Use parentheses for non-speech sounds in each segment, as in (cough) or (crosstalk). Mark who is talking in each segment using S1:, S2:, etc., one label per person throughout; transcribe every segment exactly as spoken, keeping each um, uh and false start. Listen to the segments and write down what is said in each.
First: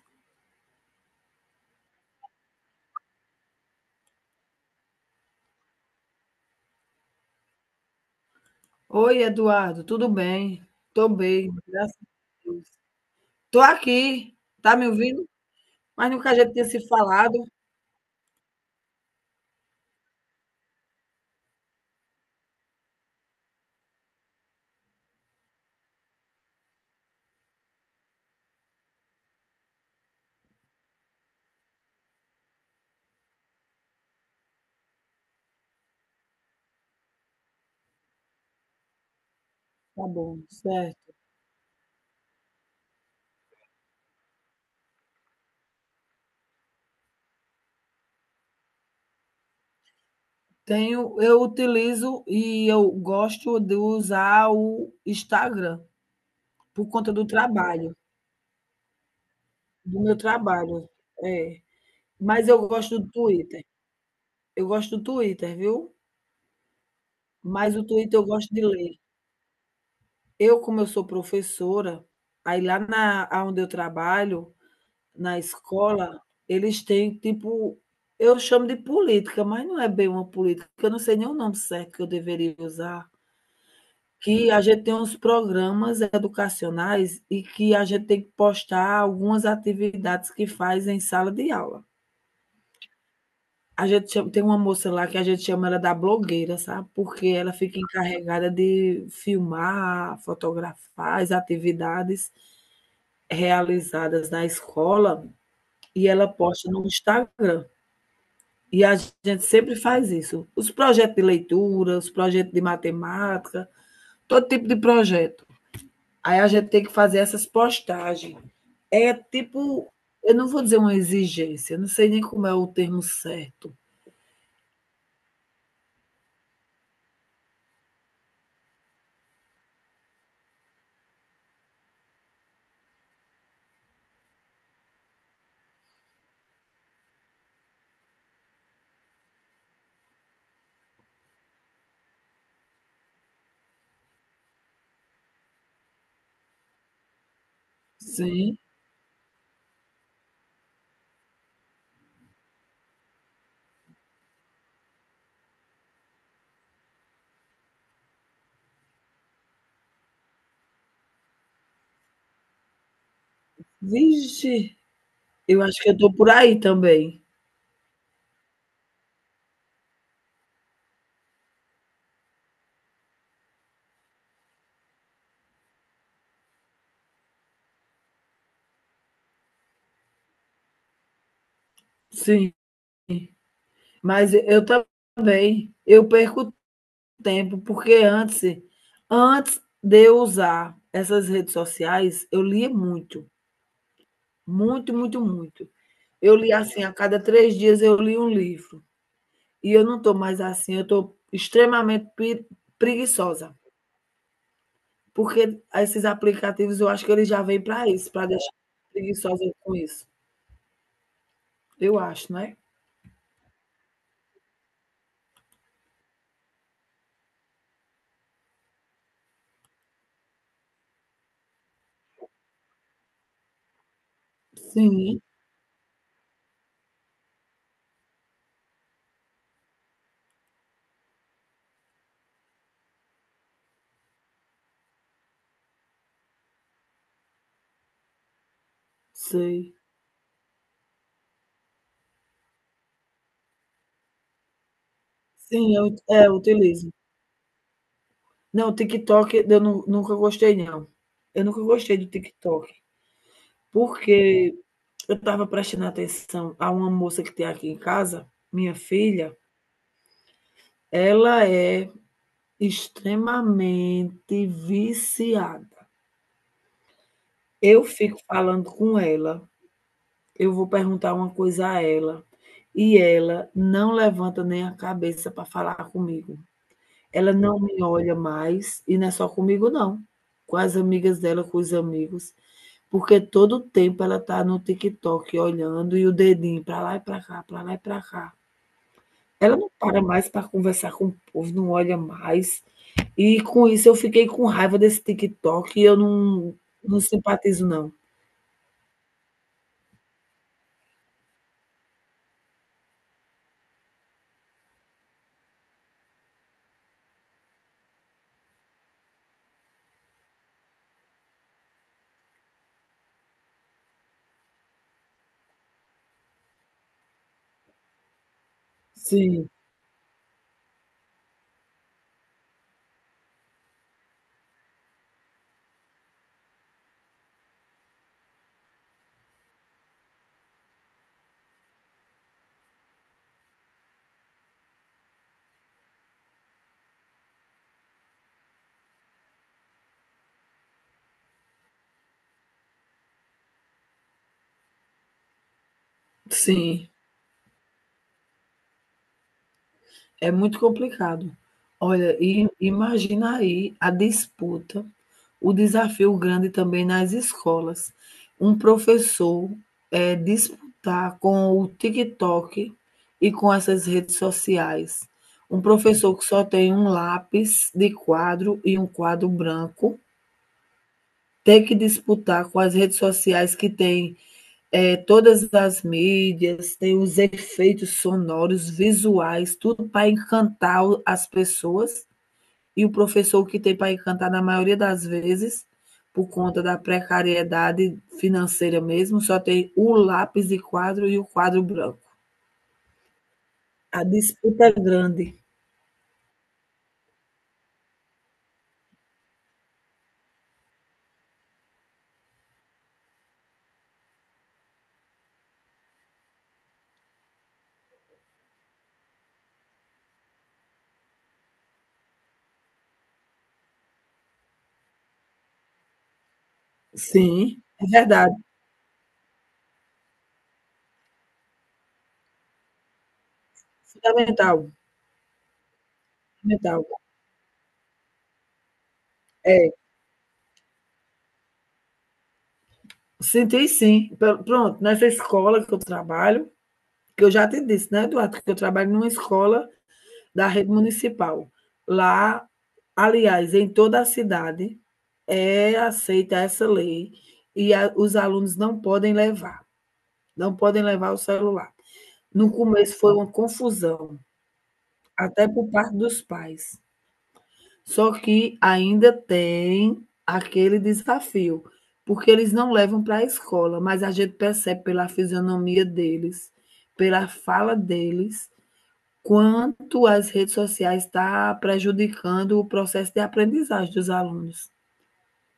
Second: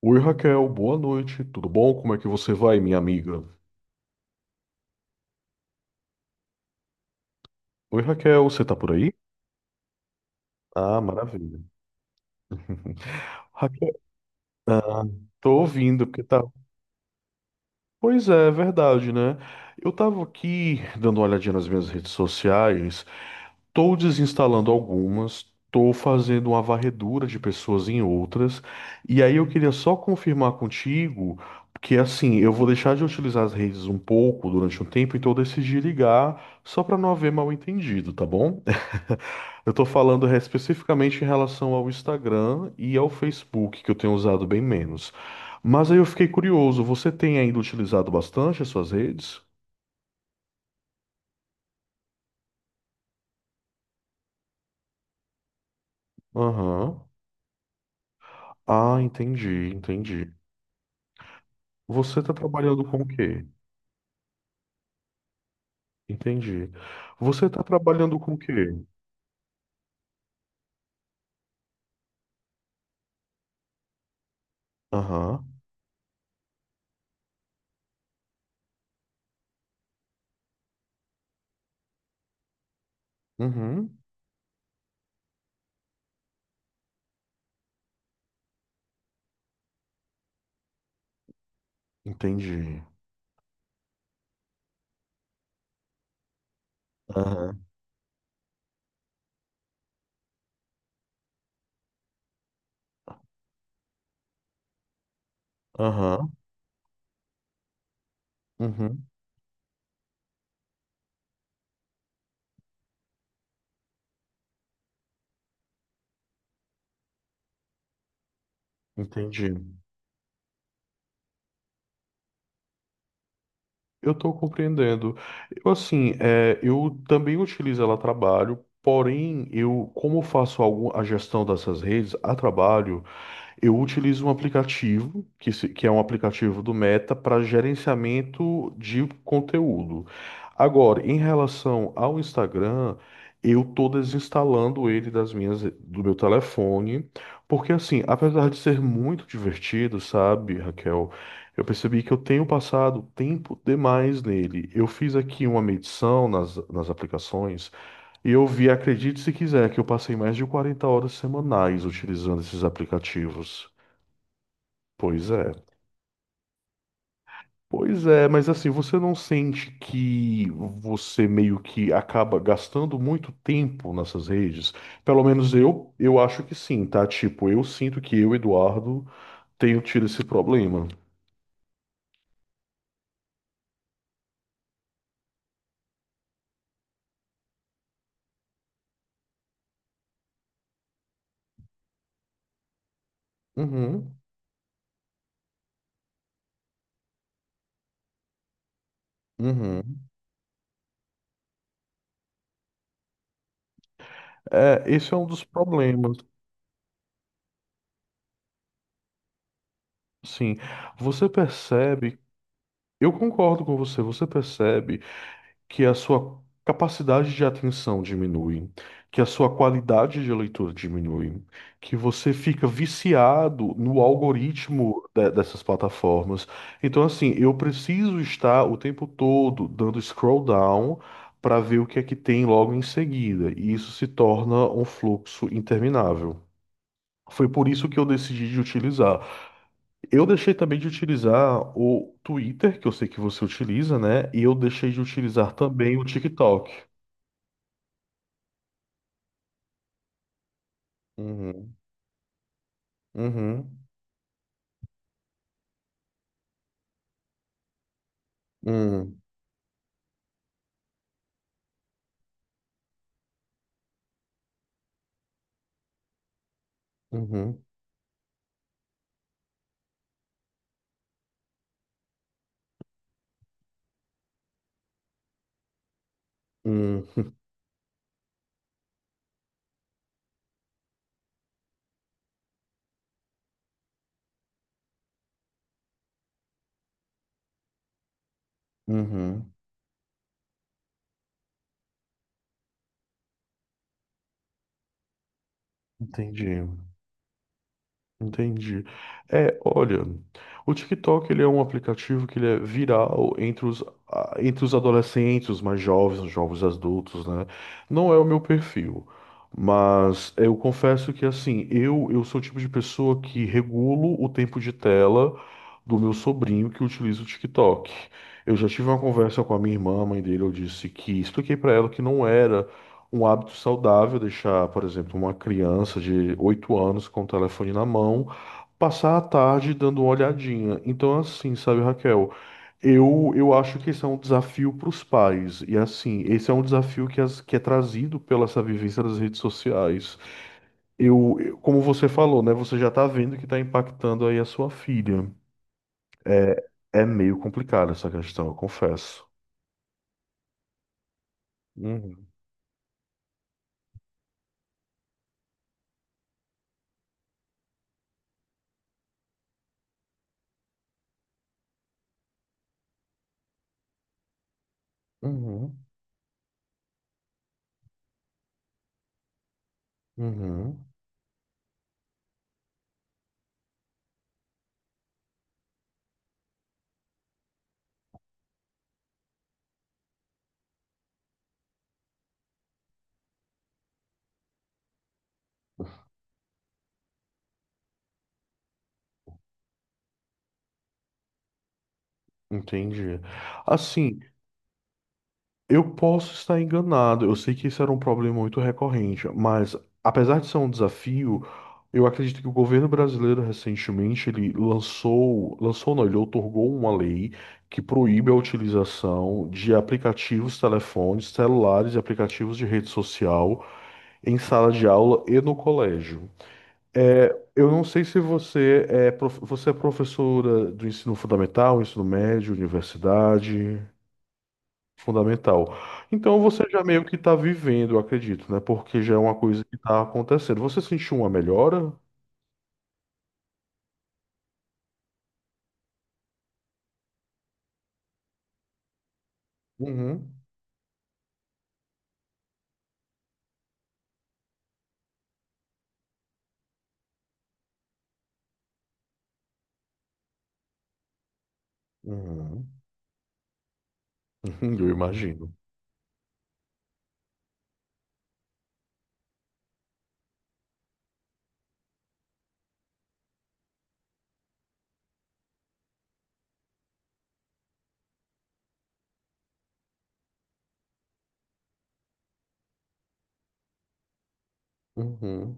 S1: Oi, Raquel, boa noite, tudo bom? Como é que você vai, minha amiga? Oi, Raquel, você tá por aí?
S2: Oi, Eduardo, tudo bem?
S1: Ah,
S2: Tô bem,
S1: maravilha.
S2: graças a Deus. Tô
S1: Raquel,
S2: aqui, tá me ouvindo?
S1: tô ouvindo,
S2: Mas
S1: porque
S2: nunca a
S1: tá.
S2: gente tinha se falado.
S1: Pois é, é verdade, né? Eu tava aqui dando uma olhadinha nas minhas redes sociais. Estou desinstalando algumas, estou fazendo uma varredura de pessoas em outras, e aí eu queria só confirmar contigo que, assim, eu vou deixar de utilizar as redes um pouco durante um tempo, então eu decidi ligar só para não haver mal entendido, tá bom? (laughs) Eu estou
S2: Tá
S1: falando é,
S2: bom, certo.
S1: especificamente em relação ao Instagram e ao Facebook, que eu tenho usado bem menos. Mas aí eu fiquei curioso, você tem ainda utilizado bastante as suas redes?
S2: Tenho, eu utilizo e eu gosto de usar o Instagram por
S1: Aham.
S2: conta do trabalho,
S1: Ah, entendi,
S2: do meu
S1: entendi.
S2: trabalho. É,
S1: Você está
S2: mas eu
S1: trabalhando
S2: gosto
S1: com o
S2: do
S1: quê?
S2: Twitter. Eu gosto do Twitter, viu?
S1: Entendi. Você está
S2: Mas o
S1: trabalhando
S2: Twitter eu
S1: com o
S2: gosto de
S1: quê?
S2: ler. Eu, como eu sou professora, aí lá na aonde eu trabalho, na
S1: Aham.
S2: escola, eles têm tipo, eu chamo de política, mas não é bem uma política, eu não sei nem o nome certo que eu deveria usar,
S1: Uhum.
S2: que a gente tem uns programas educacionais e que a gente tem que postar algumas atividades que faz em sala de aula.
S1: Entendi.
S2: A gente chama, tem uma moça lá que a gente chama ela da blogueira, sabe, porque ela
S1: Aham.
S2: fica encarregada de filmar, fotografar as atividades realizadas na escola e ela
S1: Aham.
S2: posta no Instagram. E a
S1: Uhum.
S2: gente sempre faz isso. Os projetos de leitura, os projetos de matemática, todo tipo de projeto. Aí a gente tem que fazer essas postagens. É
S1: Entendi.
S2: tipo, eu não vou dizer uma exigência, não sei nem como é o termo certo.
S1: Eu estou compreendendo. Eu, assim, é, eu também utilizo ela a trabalho, porém, eu, como faço algum, a gestão dessas redes a trabalho, eu utilizo um aplicativo, que, se- que é um aplicativo do Meta, para gerenciamento de conteúdo. Agora, em relação ao Instagram, eu estou desinstalando ele das minhas, do meu telefone, porque, assim, apesar de
S2: Sim.
S1: ser muito divertido, sabe, Raquel, eu percebi que eu tenho passado tempo demais nele. Eu fiz aqui uma medição nas, nas aplicações. E eu vi, acredite se quiser, que eu passei mais de quarenta horas semanais utilizando esses aplicativos.
S2: Vixe,
S1: Pois é.
S2: eu acho que eu estou por aí também.
S1: Pois é, mas, assim, você não sente que você meio que acaba gastando muito tempo nessas redes? Pelo menos eu, eu acho que sim, tá? Tipo, eu sinto que eu, Eduardo, tenho tido esse problema.
S2: Sim. Mas eu também, eu perco tempo, porque antes, antes de eu usar essas redes sociais, eu lia muito,
S1: Uhum,
S2: muito, muito, muito. Eu li assim, a cada três dias eu li um livro. E eu não
S1: uhum.
S2: estou mais assim, eu estou extremamente pre preguiçosa,
S1: é esse é um dos
S2: porque esses
S1: problemas,
S2: aplicativos eu acho que eles já vêm para isso, para deixar preguiçosa com isso.
S1: sim. Você
S2: Eu
S1: percebe,
S2: acho, né?
S1: eu concordo com você, você percebe que a sua capacidade de atenção diminui, que a sua qualidade de leitura diminui, que você fica viciado no algoritmo
S2: Sim,
S1: de- dessas plataformas. Então, assim, eu preciso estar o tempo todo dando scroll down para ver o que é que tem logo em seguida, e isso se torna um fluxo interminável. Foi por isso que eu decidi de utilizar.
S2: sei.
S1: Eu deixei também de utilizar o Twitter, que eu sei que você utiliza, né? E eu deixei de utilizar
S2: Sim, eu
S1: também o
S2: é, eu
S1: TikTok.
S2: utilizo. Não, TikTok eu nu nunca gostei, não. Eu nunca
S1: Uhum.
S2: gostei do TikTok,
S1: Uhum.
S2: porque eu estava prestando atenção a uma moça que tem aqui em casa, minha
S1: Uhum.
S2: filha, ela é extremamente viciada.
S1: Uhum.
S2: Eu fico falando com ela, eu vou perguntar uma coisa a ela, e ela não levanta nem a cabeça para falar comigo.
S1: Uhum.
S2: Ela
S1: (laughs)
S2: não me olha mais, e não é só comigo não, com as amigas dela, com os amigos, porque todo o tempo ela está no TikTok olhando e o dedinho para lá e para cá, para lá e para cá.
S1: Uhum.
S2: Ela não para mais para conversar com o povo, não olha mais. E com isso eu fiquei com raiva desse TikTok e eu não
S1: Entendi.
S2: não simpatizo, não.
S1: Entendi. É, olha, o TikTok ele é um aplicativo que ele é viral entre os, a- entre os adolescentes, os mais jovens, os jovens adultos, né? Não é o meu perfil, mas eu confesso que, assim, eu eu sou o tipo de pessoa que regulo o tempo de tela do meu sobrinho que utiliza o TikTok. Eu já tive uma conversa
S2: Sim,
S1: com a minha irmã, a mãe dele, eu disse que expliquei para ela que não era um hábito saudável, deixar, por exemplo, uma criança de oito anos com o telefone na mão, passar a tarde dando uma olhadinha. Então, assim, sabe, Raquel, eu, eu acho que esse é um desafio para os pais. E, assim, esse é um desafio que, as- que é trazido pela essa vivência das redes sociais. Eu, eu- como você falou, né, você já está vendo que está impactando aí a sua filha. É,
S2: sim.
S1: é meio complicada essa questão, eu confesso.
S2: É muito complicado. Olha,
S1: Uhum,
S2: e imagina aí a disputa, o desafio grande também nas escolas. Um professor, eh, disputar com o TikTok e com essas redes sociais. Um
S1: uhum,
S2: professor que só tem um lápis de quadro e um quadro branco,
S1: uhum.
S2: ter que disputar com as redes sociais que tem é, todas as mídias, tem os efeitos sonoros, visuais, tudo para encantar as pessoas. E o professor que tem para encantar, na maioria das vezes, por conta da precariedade financeira mesmo, só tem o lápis de quadro e o quadro branco.
S1: Entendi.
S2: A
S1: Assim,
S2: disputa é grande.
S1: eu posso estar enganado, eu sei que isso era um problema muito recorrente, mas, apesar de ser um desafio, eu acredito que o governo brasileiro recentemente ele lançou, lançou não, ele outorgou uma lei que proíbe a utilização de aplicativos, telefones, celulares e aplicativos de rede social em sala de aula e no colégio. É,
S2: Sim,
S1: eu não
S2: é
S1: sei se
S2: verdade.
S1: você é, prof- você é professora do ensino fundamental, ensino médio, universidade.
S2: Fundamental.
S1: Fundamental. Então você já
S2: Fundamental.
S1: meio que está vivendo, eu acredito, né? Porque já é uma coisa
S2: É,
S1: que está acontecendo. Você sentiu uma melhora?
S2: senti, sim. Pronto, nessa escola que eu trabalho, que eu já te disse, né, Eduardo, que eu trabalho numa escola
S1: Uhum.
S2: da rede municipal. Lá, aliás, em toda a cidade, é aceita essa lei e a, os alunos não podem levar, não podem levar o celular. No
S1: Uhum. (laughs)
S2: começo foi uma confusão,
S1: Uhum, eu
S2: até
S1: imagino.
S2: por parte dos pais. Só que ainda tem aquele desafio, porque eles não levam para a escola, mas a gente percebe pela fisionomia deles, pela fala deles, quanto as redes sociais tá prejudicando o processo de aprendizagem dos alunos,
S1: Uhum.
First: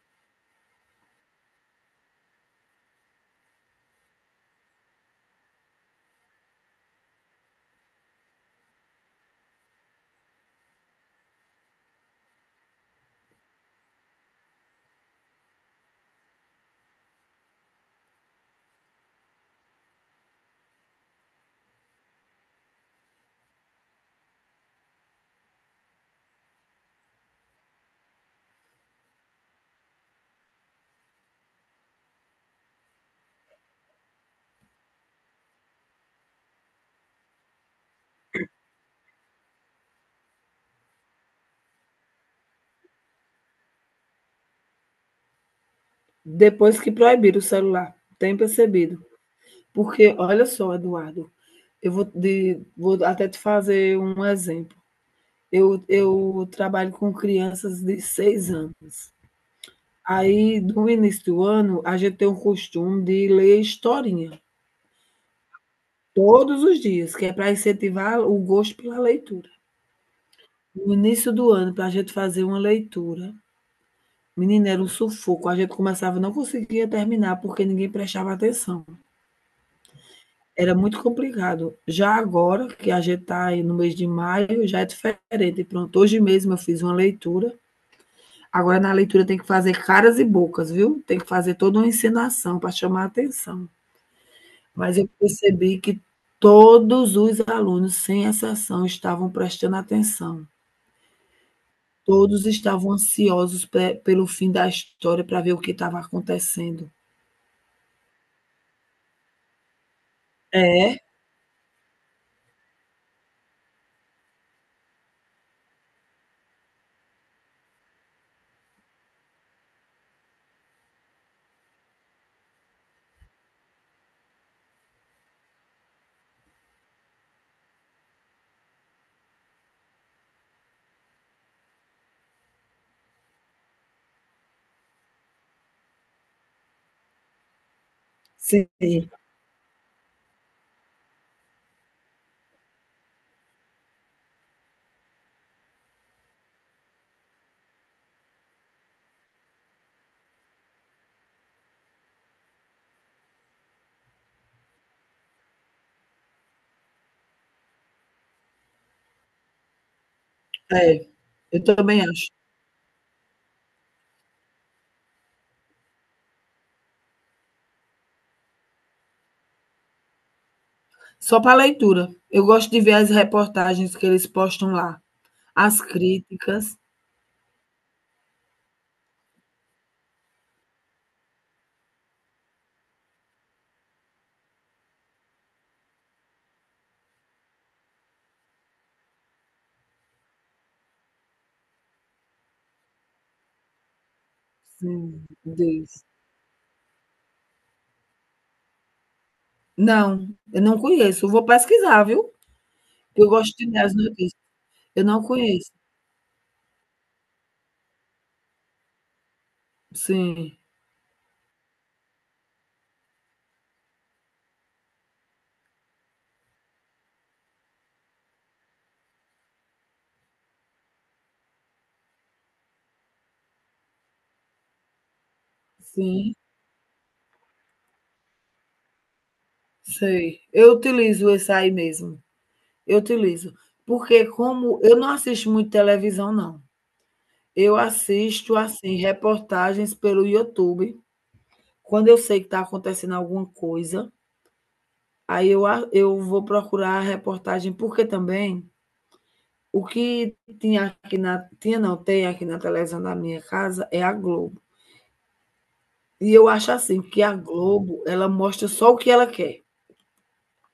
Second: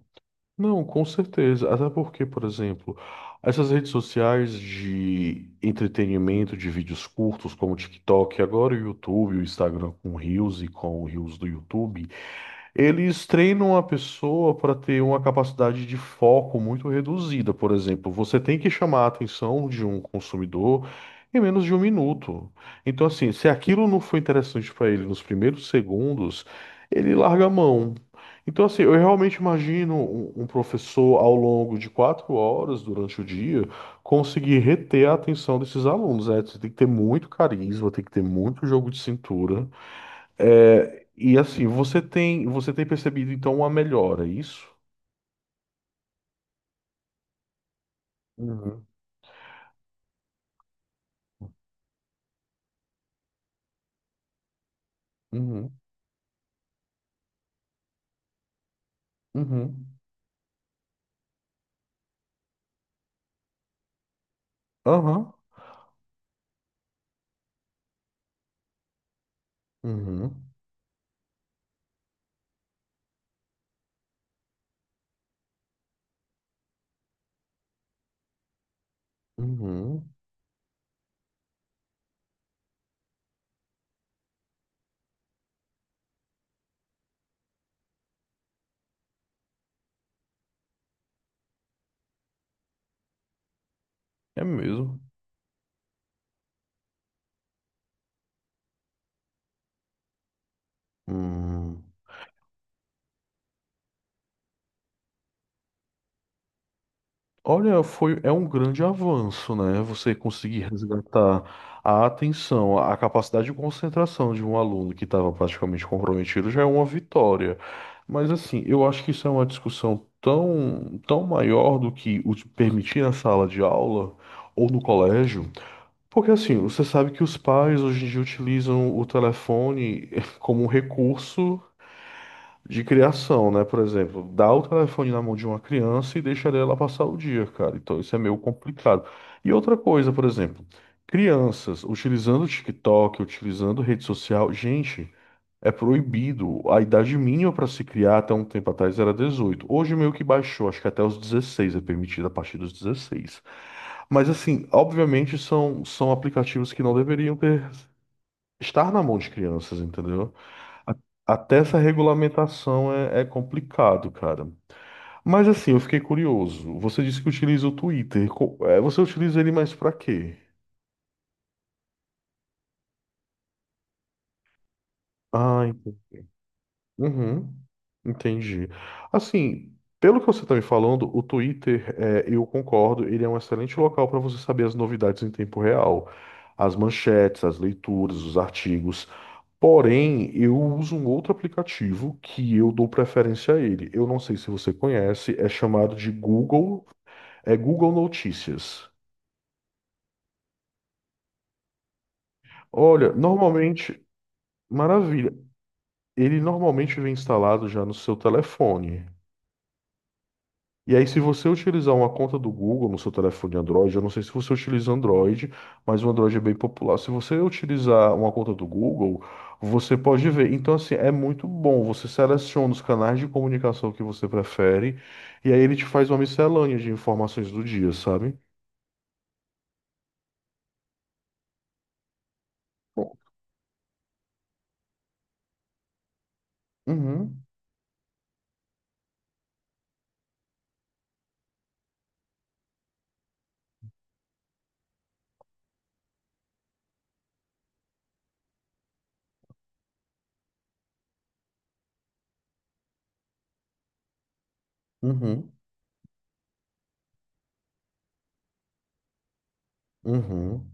S1: Não, com certeza. Até porque, por exemplo, essas redes sociais de entretenimento, de vídeos curtos, como o TikTok, agora o YouTube, o Instagram com Reels e com o Reels do YouTube. Eles treinam a pessoa para ter uma capacidade de foco muito reduzida, por exemplo. Você tem que chamar a atenção de um consumidor em menos de um minuto. Então, assim, se aquilo não foi interessante para ele nos primeiros segundos, ele larga a mão. Então, assim, eu realmente imagino um um professor ao longo de quatro horas durante o dia conseguir reter a atenção desses alunos, né? Você tem que ter muito carisma, tem que ter muito jogo de cintura. É, e, assim, você tem, você tem percebido então uma melhora, é isso?
S2: depois que proibiram o celular, tem
S1: Uhum,
S2: percebido. Porque olha só, Eduardo, eu vou, de, vou até te fazer um exemplo.
S1: uhum,
S2: Eu, eu trabalho com crianças de seis anos.
S1: uhum,
S2: Aí, no início do ano, a gente tem o costume de ler historinha
S1: aham,
S2: todos os dias, que é para incentivar o gosto pela leitura.
S1: uhum,
S2: No início do ano, para a gente fazer uma leitura, menina, era um sufoco. A gente começava e não conseguia terminar porque ninguém prestava atenção.
S1: uhum,
S2: Era muito complicado. Já agora, que a gente está aí no mês de maio, já é diferente. Pronto, hoje mesmo eu fiz uma leitura. Agora, na leitura, tem que fazer caras e bocas, viu? Tem que fazer toda uma encenação para chamar a atenção.
S1: é
S2: Mas
S1: mesmo.
S2: eu percebi que todos os alunos, sem exceção, estavam prestando atenção.
S1: Hum.
S2: Todos estavam ansiosos pe- pelo fim da história para ver o que estava acontecendo.
S1: Olha, foi, é um grande avanço, né? Você conseguir
S2: É,
S1: resgatar a atenção, a capacidade de concentração de um aluno que estava praticamente comprometido já é uma vitória. Mas, assim, eu acho que isso é uma discussão tão, tão maior do que o de permitir na sala de aula ou no colégio. Porque, assim, você sabe que os pais hoje em dia utilizam o telefone (laughs) como um recurso de criação, né? Por exemplo, dá o telefone na mão de uma criança e deixa ela passar o dia, cara. Então isso é meio
S2: sim,
S1: complicado. E outra coisa, por exemplo, crianças utilizando o TikTok, utilizando rede social, gente. É proibido. A idade mínima para se criar até um tempo atrás era dezoito. Hoje meio que baixou, acho que até os dezesseis é permitido a partir dos dezesseis. Mas, assim, obviamente são, são aplicativos que não deveriam ter estar na mão de crianças, entendeu? A-
S2: é.
S1: Até
S2: Eu
S1: essa
S2: também acho.
S1: regulamentação é, é complicado, cara. Mas, assim, eu fiquei curioso. Você disse que utiliza o Twitter. Co- é, Você utiliza ele mais para quê?
S2: Só para leitura. Eu gosto de ver as reportagens que eles postam lá,
S1: Ah,
S2: as críticas.
S1: uhum, entendi. Assim, pelo que você está me falando, o Twitter, é, eu concordo, ele é um excelente local para você saber as novidades em tempo real, as manchetes, as leituras, os artigos. Porém, eu uso um outro aplicativo que eu dou preferência a ele. Eu não sei se você
S2: Sim,
S1: conhece, é chamado
S2: Deus.
S1: de Google, é Google Notícias.
S2: Não, eu não conheço. Eu vou pesquisar, viu?
S1: Olha,
S2: Eu gosto de ler as
S1: normalmente,
S2: notícias. Eu não
S1: maravilha,
S2: conheço.
S1: ele normalmente vem instalado já no seu telefone.
S2: Sim,
S1: E aí, se você utilizar uma conta do Google no seu telefone Android, eu não sei se você utiliza Android, mas o Android é bem popular. Se você utilizar uma conta do Google, você pode ver. Então, assim, é muito bom. Você seleciona os canais de comunicação que você prefere, e aí ele te faz uma
S2: sim,
S1: miscelânea de informações do dia, sabe?
S2: sei. Eu utilizo esse aí mesmo. Eu
S1: Bom,
S2: utilizo. Porque como eu não assisto muito televisão, não.
S1: uhum,
S2: Eu assisto, assim, reportagens pelo YouTube. Quando eu sei que está acontecendo alguma coisa, aí eu a eu vou procurar a reportagem, porque também o que tinha aqui na tinha não, tem aqui na televisão da minha casa é a Globo.
S1: uhum,
S2: E eu acho assim, que a Globo, ela mostra só o que ela quer.
S1: uhum.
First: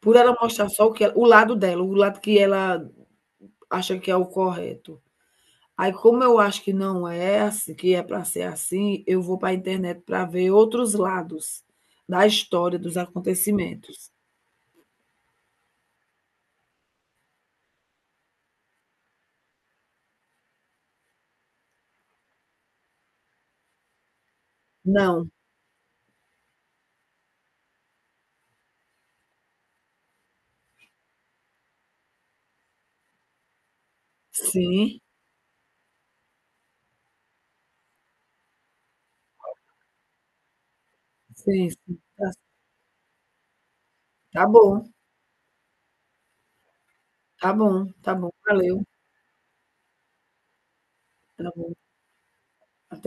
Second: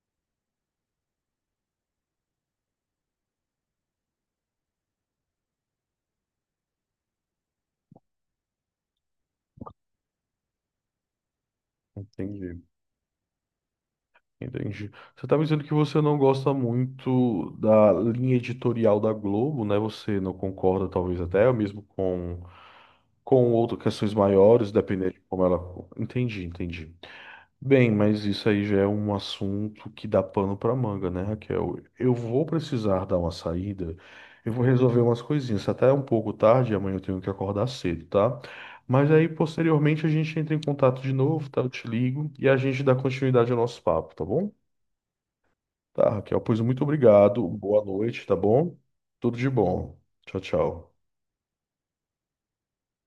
S2: Por ela mostrar só o que ela o lado dela, o lado que ela acha que é o correto. Aí como eu acho que não é assim, que é para ser assim, eu vou para a internet para ver outros lados da
S1: Entendi,
S2: história, dos acontecimentos.
S1: entendi. Você tá me dizendo que você não gosta muito da linha editorial da Globo, né? Você não concorda, talvez até mesmo com com outras questões maiores, dependendo de
S2: Não.
S1: como ela. Entendi, entendi. Bem, mas isso aí já é um assunto que dá pano para manga, né, Raquel? Eu vou precisar dar uma saída, eu vou
S2: Sim,
S1: resolver umas coisinhas. Até é um pouco tarde, amanhã eu tenho que acordar cedo, tá? Mas aí, posteriormente, a gente entra em contato de novo, tá? Eu
S2: sim,
S1: te
S2: sim.
S1: ligo
S2: Tá
S1: e a gente dá continuidade ao nosso papo, tá
S2: tá
S1: bom?
S2: bom.
S1: Tá, Raquel, pois muito obrigado,
S2: Tá
S1: boa
S2: bom, tá
S1: noite,
S2: bom,
S1: tá bom?
S2: valeu,
S1: Tudo de bom. Tchau, tchau.
S2: tá bom.